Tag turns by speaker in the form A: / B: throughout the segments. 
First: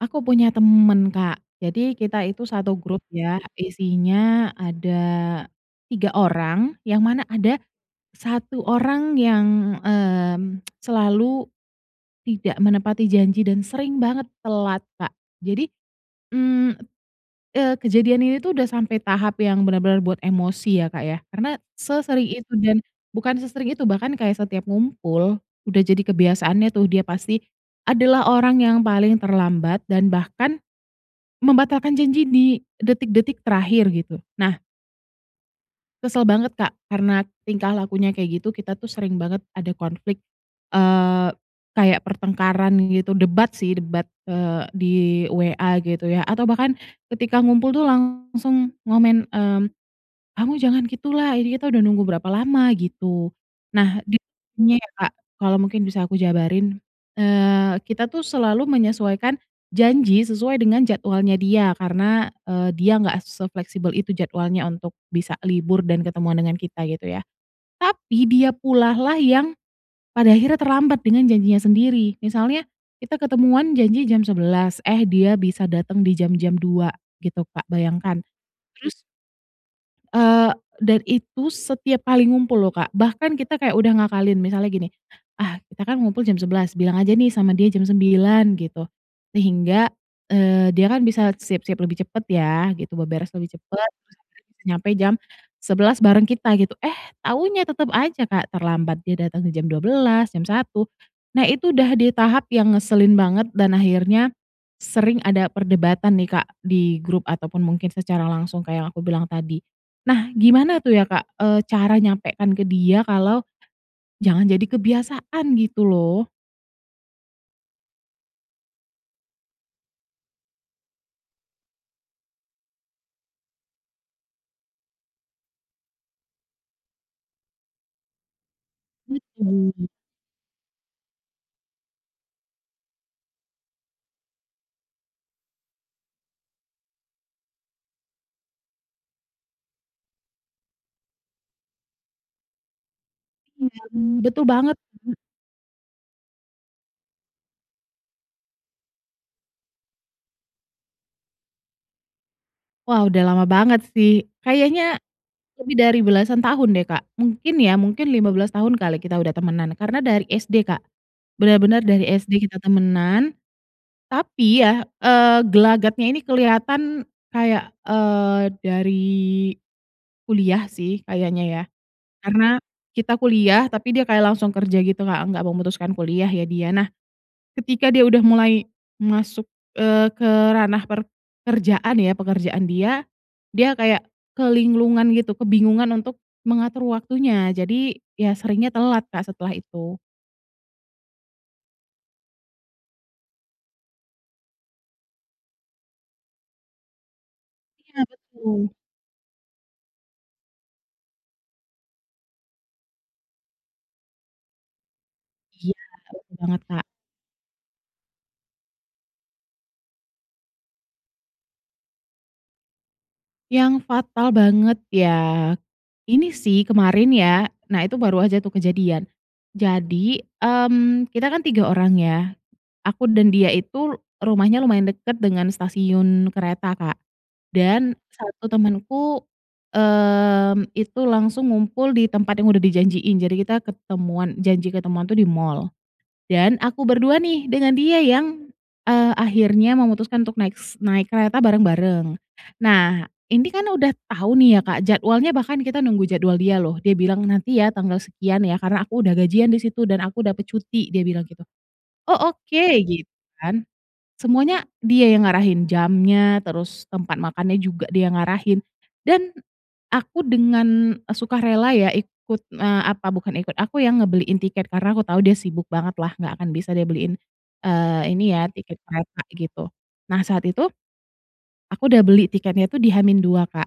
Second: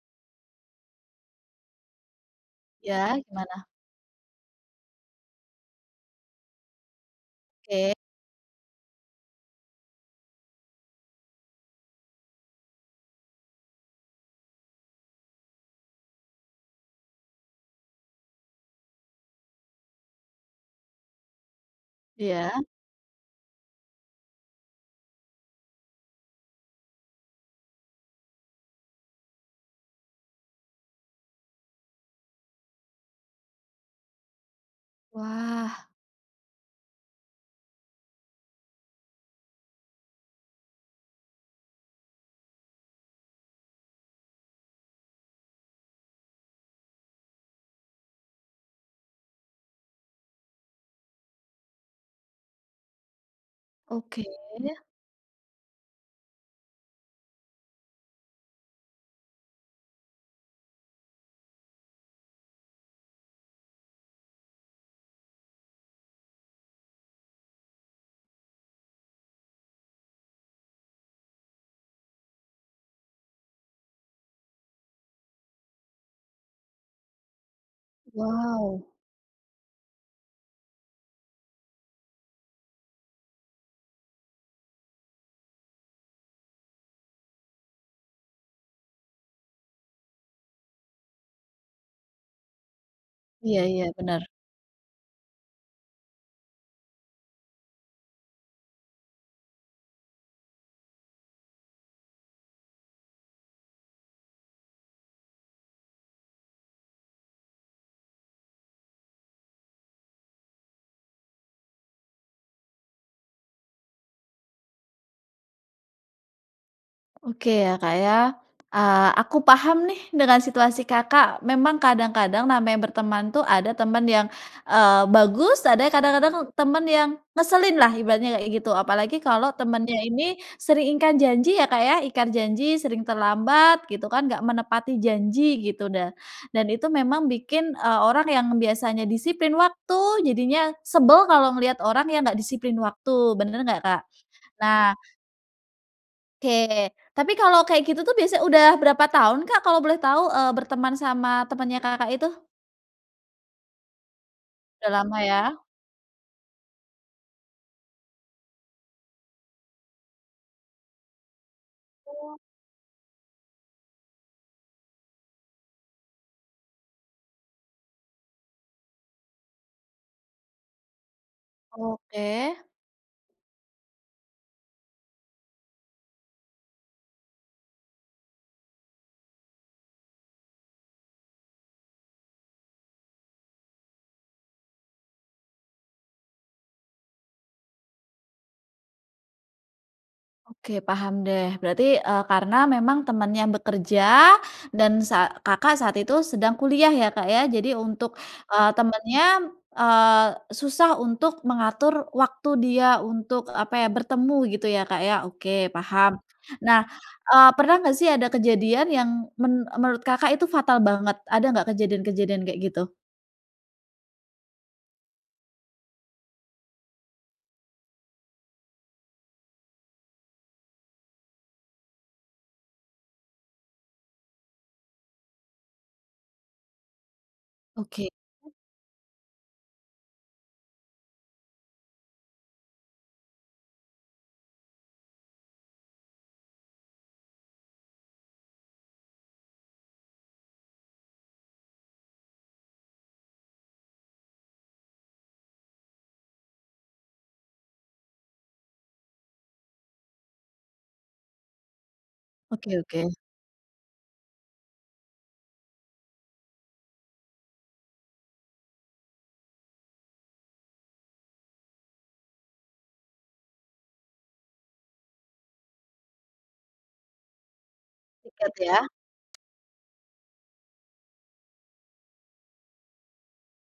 A: Aku punya temen, Kak, jadi kita itu 1 grup
B: Ya
A: ya
B: gimana?
A: isinya ada 3 orang, yang mana ada
B: Oke.
A: satu orang yang, mmm, selalu tidak menepati janji dan sering banget telat, Kak. Jadi, mmm, eee, kejadian ini tuh udah sampai tahap yang benar-benar buat emosi ya, Kak, ya, karena sesering itu
B: Iya.
A: dan bukan sesering itu bahkan kayak setiap ngumpul, udah jadi kebiasaannya tuh dia pasti adalah orang yang paling terlambat dan bahkan membatalkan janji di detik-detik terakhir gitu. Nah.
B: Wah.
A: Kesel banget, Kak, karena tingkah lakunya kayak gitu kita tuh sering banget ada konflik, eee, kayak pertengkaran gitu, debat sih debat, eee, di WA gitu ya atau bahkan ketika ngumpul tuh langsung ngomen, mmm, "kamu jangan gitu lah, ini kita udah nunggu berapa lama," gitu. Nah di
B: Oke.
A: [unintelligible] ya, Kak, kalau mungkin bisa aku jabarin, eee, kita tuh selalu menyesuaikan janji sesuai dengan jadwalnya dia karena, eee, dia nggak sefleksibel itu jadwalnya untuk bisa libur dan ketemuan dengan kita gitu ya. Tapi dia pulalah yang pada akhirnya terlambat dengan janjinya sendiri, misalnya kita ketemuan janji jam 11, eh dia bisa datang di jam-jam 2 gitu, Kak, bayangkan.
B: Wow.
A: Terus, eee, dan itu setiap kali ngumpul loh, Kak. Bahkan kita kayak udah ngakalin misalnya gini, "ah kita kan ngumpul jam 11, bilang aja nih sama dia jam 9," gitu, sehingga, eee, dia kan bisa siap-siap lebih cepat ya, gitu, beberes lebih
B: Iya iya,
A: cepat, terus
B: bener.
A: akhirnya bisa nyampe jam 11 bareng kita, gitu, eh taunya tetap aja, Kak, terlambat dia datang di jam 12, jam 1. Nah, itu udah di tahap yang ngeselin banget dan akhirnya sering ada perdebatan nih, Kak, di grup ataupun mungkin secara langsung kayak yang aku bilang tadi. Nah, gimana tuh ya, Kak, eee, cara nyampekkan ke dia kalau jangan jadi kebiasaan? Gitu loh.
B: Oke ya, Kak, ya, eee, aku paham nih dengan situasi, Kakak. Memang kadang-kadang namanya berteman tuh ada temen yang, eee, bagus ada kadang-kadang temen yang ngeselin lah ibaratnya kayak gitu, apalagi kalau
A: Betul.
B: temennya ini sering ingkar janji ya, Kak, ya, ingkar janji, sering terlambat gitu kan, nggak menepati janji gitu, dah dan itu memang bikin, eee, orang yang biasanya disiplin waktu jadinya sebel kalau melihat orang yang nggak disiplin waktu, bener nggak,
A: Iya,
B: Kak?
A: mmm, betul banget,
B: Nah
A: Kak.
B: oke. Tapi kalau kayak gitu tuh biasa udah berapa tahun, Kak, kalau boleh tahu, eee, berteman sama temannya, Kakak, itu?
A: Wah, udah lama banget sih
B: Udah
A: kayaknya
B: lama ya.
A: lebih dari belasan tahun deh, Kak, mungkin ya, mungkin 15 tahun kali kita udah temenan karena dari SD, Kak, bener-bener dari SD
B: Oh.
A: kita temenan, tapi ya, eee, gelagatnya ini kelihatan kayak, eee, dari kuliah sih kayaknya ya
B: Oke.
A: karena kita kuliah, tapi dia kayak langsung kerja gitu, Kak, nggak memutuskan kuliah ya dia. Nah, ketika dia udah mulai masuk, eee, ke ranah per kerjaan ya, pekerjaan dia, dia kayak kelinglungan gitu, kebingungan untuk mengatur waktunya jadi ya seringnya telat, Kak, setelah itu.
B: Oke paham deh, berarti, eee, karena memang temannya bekerja dan sa Kakak, saat itu sedang kuliah ya, Kak, ya, jadi
A: Iya,
B: untuk, eee,
A: betul.
B: temannya, eee, susah untuk mengatur waktu dia untuk, apa ya bertemu gitu ya, Kak, ya. Oke
A: Iya,
B: paham.
A: betul banget,
B: Nah,
A: Kak.
B: eee, pernah nggak sih ada kejadian yang men menurut, Kakak, itu fatal banget? Ada nggak kejadian-kejadian kayak gitu?
A: Yang fatal banget ya ini sih kemarin ya, nah itu baru aja tuh kejadian. Jadi, mmm, kita kan 3 orang ya aku dan dia itu rumahnya lumayan dekat dengan stasiun kereta, Kak, dan
B: Oke.
A: 1 temanku, mmm, itu langsung ngumpul di tempat yang udah dijanjiin, jadi kita ketemuan janji ketemuan tuh di mall. Dan aku ber-2 nih dengan dia yang, eee, akhirnya memutuskan untuk naik s naik kereta bareng-bareng. Nah, ini kan udah tau nih ya, Kak, jadwalnya bahkan kita nunggu jadwal dia loh, dia bilang, "nanti ya tanggal sekian ya, karena aku udah gajian disitu dan aku dapat cuti," dia bilang gitu, "oh oke,"
B: Oke
A: gitu
B: oke.
A: kan. Semuanya dia yang ngarahin jamnya, terus tempat makannya juga dia ngarahin, dan aku dengan sukarela ya ikut, eee, apa bukan ikut, aku ya ngebeliin tiket karena aku tau dia sibuk banget lah nggak akan bisa dia beliin, eee, ini ya,
B: Tiket ya.
A: tiket kereta gitu. Nah, saat itu aku udah beli tiketnya tuh di H-2, Kak,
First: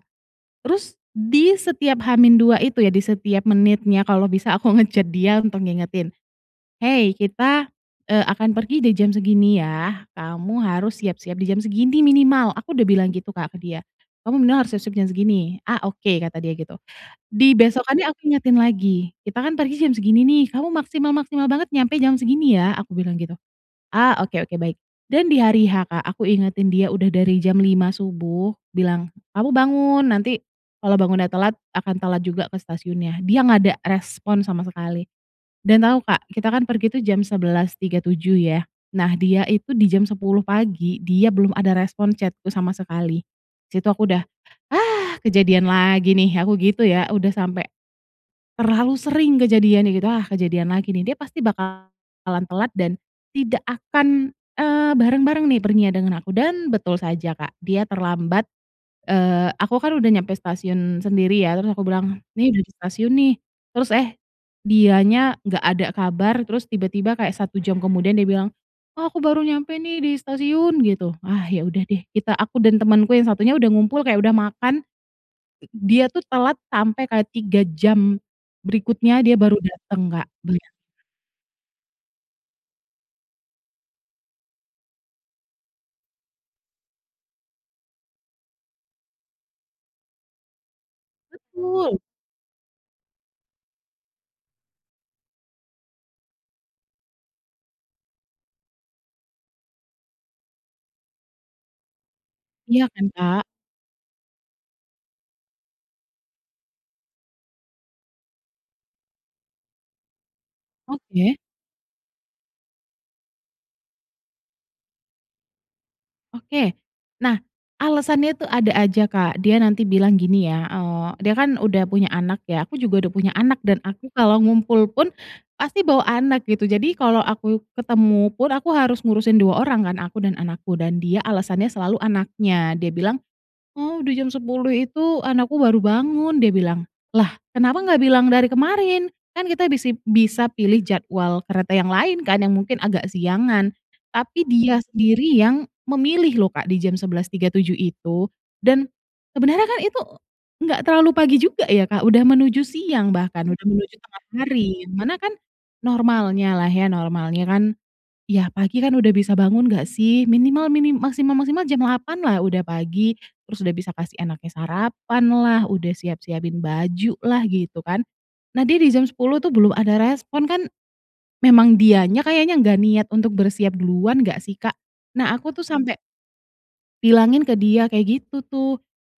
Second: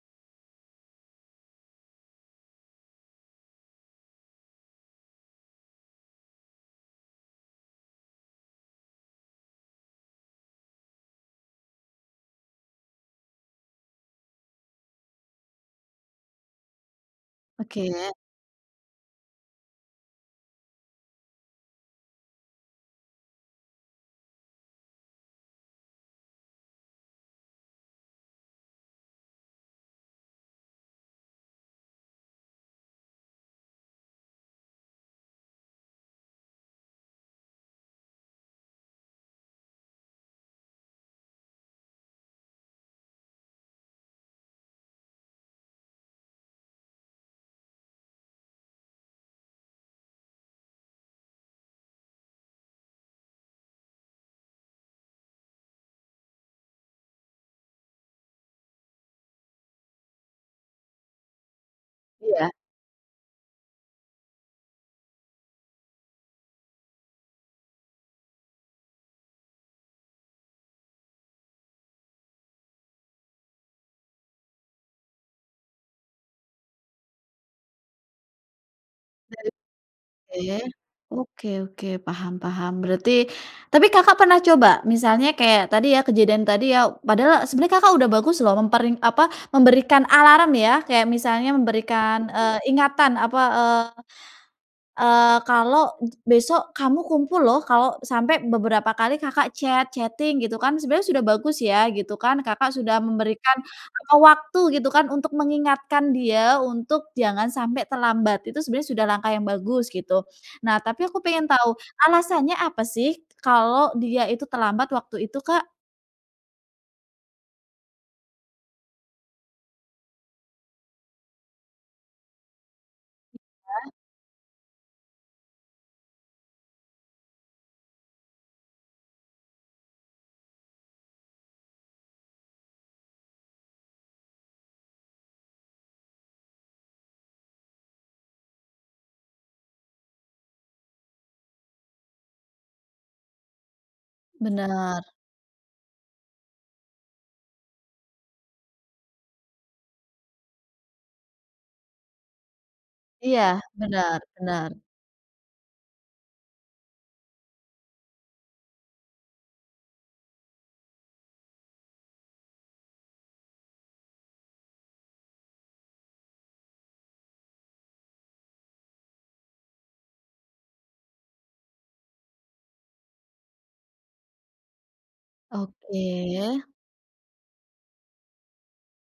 A: terus di setiap H-2 itu ya, di setiap menitnya kalau bisa aku nge-chat dia untuk ngingetin, "hei kita, eee, akan pergi di jam segini ya, kamu harus siap-siap di jam segini minimal," aku udah bilang gitu, Kak, ke dia, "kamu minimal harus siap-siap jam segini," "ah, oke," kata dia gitu.
B: Oke.
A: Dibesokannya aku ingetin lagi, "kita kan pergi jam segini nih, kamu maksimal-maksimal banget nyampe jam segini ya," aku bilang gitu, "ah oke oke baik." Dan di hari H, Kak, aku ingetin dia udah dari jam 5 subuh bilang, "kamu bangun, nanti kalau bangunnya telat akan telat juga ke stasiunnya." Dia gak ada respon sama sekali dan tau, Kak, kita kan pergi tuh jam 11.37 ya, nah dia itu di jam 10 pagi, dia belum ada respon chat-ku sama sekali. Disitu aku udah, "ah kejadian lagi nih," aku gitu ya, udah sampe terlalu sering kejadiannya gitu, "ah kejadian lagi nih, dia pasti bakalan telat dan tidak akan, eee, bareng-bareng nih, perginya dengan aku," dan betul saja, Kak, dia terlambat, eee, aku kan udah nyampe stasiun sendiri ya terus aku bilang, "ini
B: Iya.
A: udah di stasiun nih," terus, eh, dianya gak ada kabar terus tiba-tiba kayak 1 jam kemudian dia bilang, "ah aku baru nyampe nih di stasiun," gitu. Ah ya udah deh, kita aku dan temanku yang 1-nya udah ngumpul kayak udah makan, i dia tuh telat sampai kayak 3 jam berikutnya dia baru datang, Kak,.
B: Baik,
A: [unintelligible]
B: oke oke oke, paham paham. Berarti tapi, Kakak, pernah coba misalnya kayak tadi ya kejadian tadi ya padahal sebenarnya, Kakak, udah bagus loh memper apa, memberikan alarm ya, kayak misalnya
A: Betul!
B: memberikan, eee, ingatan, apa, eee, kalau besok kamu kumpul loh kalau sampai beberapa kali, Kakak, chat, chatting gitu kan, sebenarnya sudah bagus ya gitu kan, Kakak,
A: Iya
B: sudah
A: kan, Kak?
B: memberikan jangka waktu gitu kan untuk mengingatkan dia untuk jangan sampai terlambat, itu sebenarnya sudah langkah yang bagus, gitu. Nah tapi aku
A: Oke.
B: pengen tahu alasannya apa sih kalau dia itu terlambat waktu itu, Kak?
A: Oke, nah alasannya tuh ada aja, Kak, dia nanti bilang gini ya, eee, dia kan udah punya anak ya, aku juga udah punya anak dan
B: Iya.
A: aku kalau ngumpul pun pasti bawa anak gitu, jadi kalau aku ketemu pun aku harus ngurusin 2 orang kan, aku dan anakku dan dia alasannya selalu anaknya. Dia bilang, "oh, di jam 10 itu anakku baru bangun," dia bilang. Lah kenapa gak bilang dari kemarin? Kan kita bisip bisa pilih jadwal kereta yang lain kan yang mungkin agak siangan. Tapi dia
B: Bener.
A: sendiri yang memilih loh, Kak, di jam 11.37 itu. Dan sebenernya kan itu nggak terlalu pagi juga ya, Kak, udah menuju siang
B: Iya,
A: bahkan udah menuju
B: bener
A: tengah
B: bener.
A: hari, mana kan normalnya lah ya, normalnya kan, ya pagi kan udah bisa bangun nggak sih? Minimal minim maksimal-maksimal jam 8 lah udah pagi, terus udah bisa kasih anaknya sarapan lah, udah siap-siapin baju lah gitu kan. Nah dia di jam 10 tuh belum ada respon kan, memang dianya kayaknya gak niat untuk bersiap duluan nggak sih, Kak? Nah aku tuh sampai
B: Oke.
A: bilangin ke dia kayak gitu tuh,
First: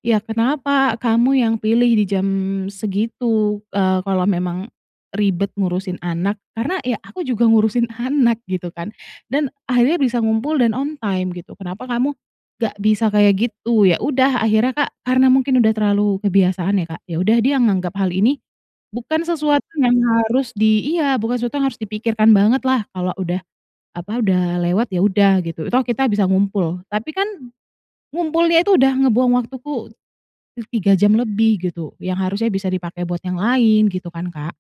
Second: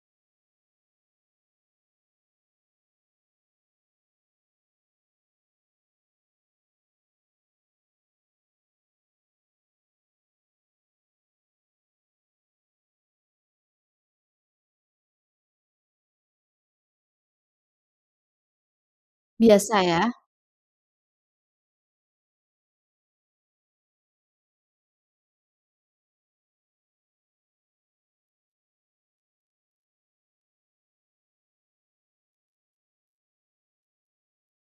A: "ya kenapa kamu yang pilih dijam segitu, eee, kalau memang ribet ngurusin anak? Karena ya aku juga ngurusin anak gitu kan dan akhirnya bisa ngumpul dan on time gitu, kenapa kamu gak bisa kayak gitu?" Ya udah akhirnya, Kak, karena mungkin udah terlalu kebiasaan ya, Kak, ya udah dia nganggap hal ini bukan sesuatu
B: Biasa
A: yang
B: ya.
A: harus di iya bukan sesuatu yang harus dipikirkan banget lah kalau udah, apa udah lewat ya udah gitu, toh kita bisa ngumpul, tapi kan ngumpulnya itu udah ngebuang waktuku ti 3 jam lebih gitu, yang harusnya bisa dipakai buat yang lain gitu kan, Kak.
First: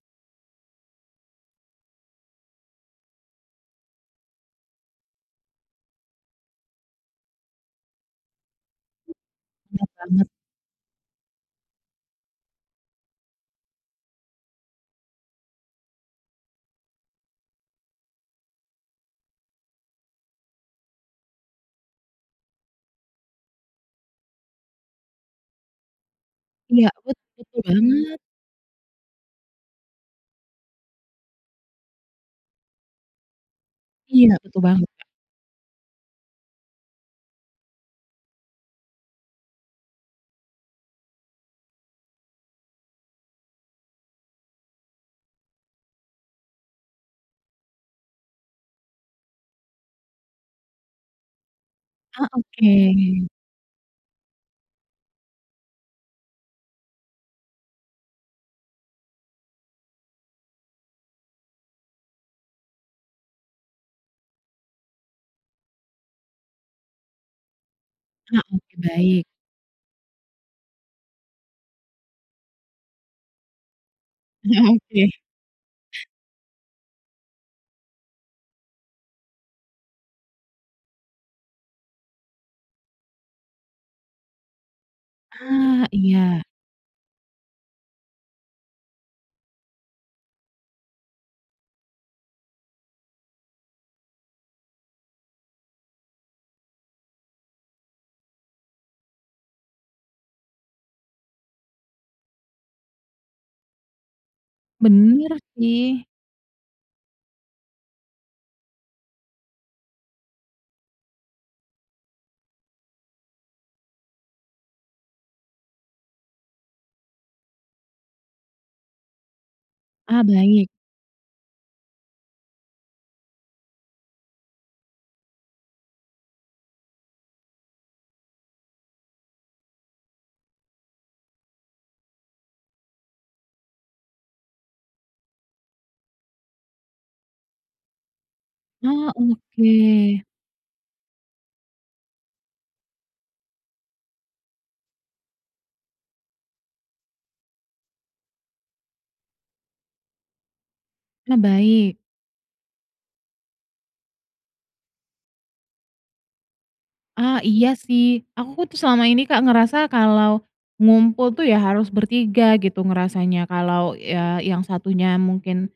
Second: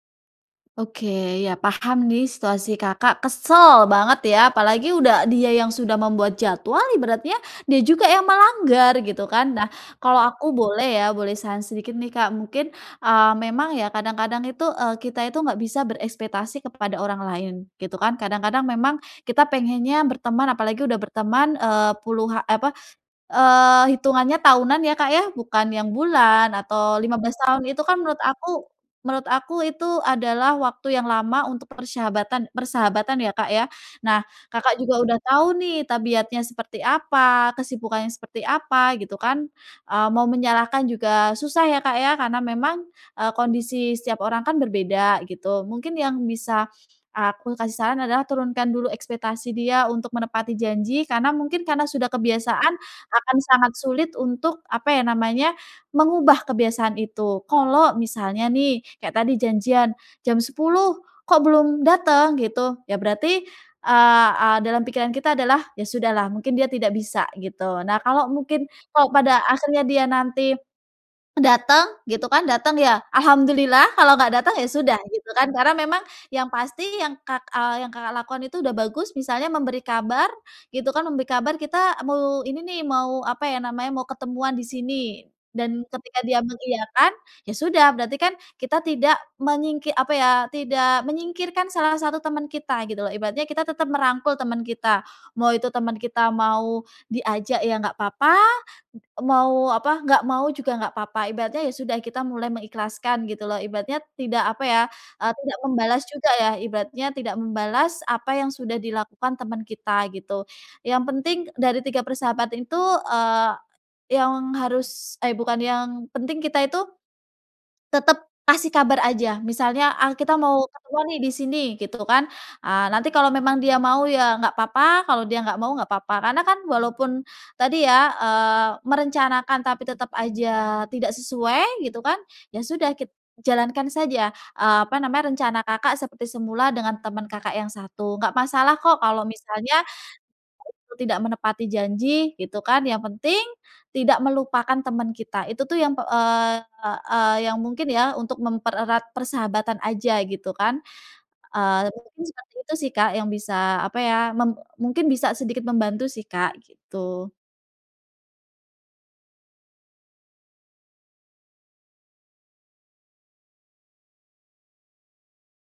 B: Oke, ya paham nih situasi, Kakak, kesel banget ya, apalagi udah dia yang sudah membuat jadwal ibaratnya, dia juga yang melanggar gitu kan. Nah
A: Bener
B: kalau
A: banget.
B: aku boleh ya, boleh saran sedikit nih, Kak, mungkin, eee, memang ya kadang-kadang itu, eee, kita itu nggak bisa berekspektasi kepada orang lain gitu kan. Kadang-kadang memang kita pengennya berteman apalagi udah berteman, eee, puluha apa, eee, hitungannya tahunan ya, Kak, ya, bukan yang bulan
A: Iya,
B: atau lima
A: bet
B: belas
A: betul
B: tahun itu kan menurut
A: banget.
B: aku menurut aku itu adalah waktu yang lama untuk persyahabatan persahabatan ya, Kak, ya. Nah,
A: Iya betul
B: Kakak
A: banget,
B: juga
A: Kak.
B: udah tahu nih tabiatnya seperti apa, kesibukannya seperti apa gitu kan, eee, mau menyalahkan juga susah ya, Kak, ya, karena memang, eee, kondisi setiap orang kan berbeda gitu. Mungkin yang bisa aku kasih saran adalah turunkan dulu ekspektasi dia untuk menepati janji karena mungkin karena sudah
A: Ah, oke.
B: kebiasaan akan sangat sulit untuk, apa ya namanya mengubah kebiasaan itu. Kalau misalnya nih kayak tadi janjian jam 10 kok belum dateng gitu, ya berarti, eee, dalam pikiran kita adalah "ya sudahlah mungkin dia tidak bisa," gitu. Nah kalau
A: Ah,
B: mungkin
A: oke
B: kalau
A: baik.
B: pada akhirnya dia nanti, datang gitu kan, datang ya Alhamdulillah kalau nggak datang ya
A: Ah
B: sudah,
A: oke.
B: gitu kan. Karena memang yang pasti yang, Kak eee, yang, Kakak, lakukan itu udah bagus misalnya memberi kabar gitu kan, memberi kabar kita mau ini nih mau, apa ya namanya mau ketemuan di sini dan
A: Ah,
B: ketika dia
A: iya.
B: mengiyakan ya sudah berarti kan kita tidak mengingkir apa ya, tidak menyingkirkan salah 1 teman kita gitu loh, ibaratnya kita tetap merangkul teman kita, mau itu teman kita mau diajak ya nggak papa, mau, apa nggak mau juga nggak papa. Ibaratnya ya sudah kita mulai mengikhlaskan gitu loh ibaratnya tidak apa ya, eee,
A: Bener
B: tidak membalas
A: sih.
B: juga ya, ibaratnya tidak membalas apa yang sudah dilakukan teman kita gitu. Yang penting dari 3 persahabatan itu, eee, yang harus eh bukan, yang penting kita itu tetap kasih kabar aja, misalnya, "ah
A: Ah,
B: kita mau
A: baik.
B: keluar nih disini," gitu kan, eee, nanti kalau memang dia mau ya nggak papa, kalau dia nggak mau nggak papa. Karena kan walaupun tadi ya, eee, merencanakan tapi tetap aja tidak sesuai gitu kan, ya sudah kita jalankan saja, eee, apa namanya rencana, Kakak, seperti semula dengan teman, Kakak, yang 1, nggak masalah kok
A: Ah,
B: kalau misalnya teman,
A: oke.
B: Kakak, itu tidak menepati janji gitu kan, yang penting tidak melupakan teman kita. Itu tuh yang p eee, yang mungkin ya untuk mempererat persahabatan aja gitu kan,
A: Ah,
B: eee,
A: baik.
B: kurang lebih seperti itu sih, Kak, yang bisa, apa ya mem mungkin bisa sedikit membantu sih, Kak, gitu.
A: Ah iya sih, aku ku tuh selama ini, Kak, ngerasa kalau ngumpul tuh ya harus ber-3 gitu ngerasanya, kalau ya yang 1-nya mungkin,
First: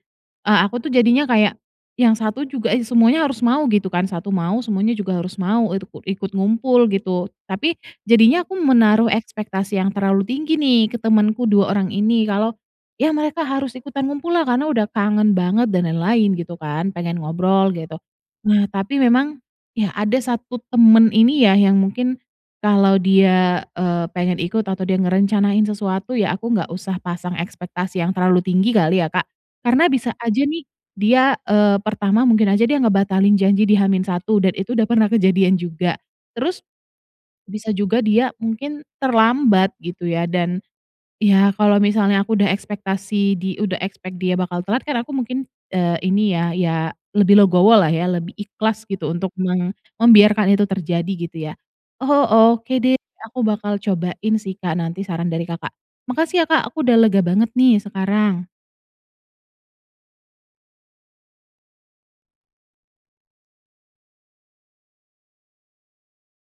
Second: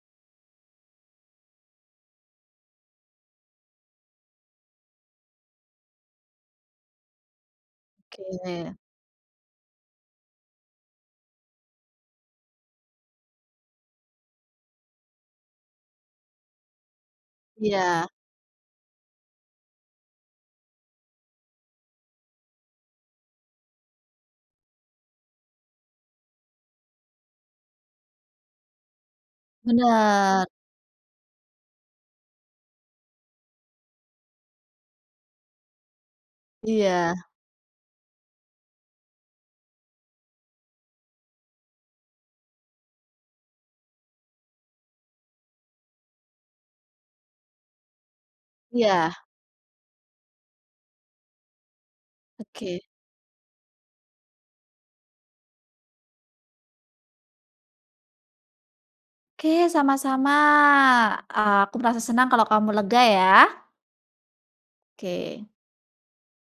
A: eee, aku tuh jadinya kayak yang 1 juga, eee, is semuanya harus mau gitu kan, 1 mau semuanya juga harus mau itu kut ikut ngumpul gitu. Tapi jadinya aku
B: Oke.
A: menaruh ekspektasi yang terlalu tinggi nih ke temenku 2 orang ini, kalau ya mereka harus ikutan ngumpul lah karena udah kangen banget dan lain-lain gitu kan, pengen ngobrol gitu.
B: Iya.
A: Nah tapi memang ya ada 1 teman ini ya yang mungkin kalau dia, eee, pengen ikut atau dia ngerencanain sesuatu, ya aku nggak usah pasang ekspektasi yang terlalu tinggi kali ya, Kak, karena bisa aja
B: Bener.
A: nih dia, eee, pertama mungkin aja dia ngebatalin janji di H-1 dan itu udah pernah kejadian juga, terus
B: Iya.
A: bisa juga dia mungkin terlambat gitu ya, dan ya kalau misalnya aku udah ekspektasi di udah ekspek dia bakal telat kan aku mungkin, eee, ini ya ya lebih legowo lah ya, lebih ikhlas gitu
B: Iya.
A: untuk mem membiarkan itu terjadi gitu ya. Oh, oke
B: Oke.
A: deh, aku bakal cobain sih, Kak, nanti saran dari, Kakak. Makasih ya, Kak, aku udah lega banget nih sekarang.
B: Oke sama-sama, eee, aku merasa senang kalau kamu lega ya. Oke.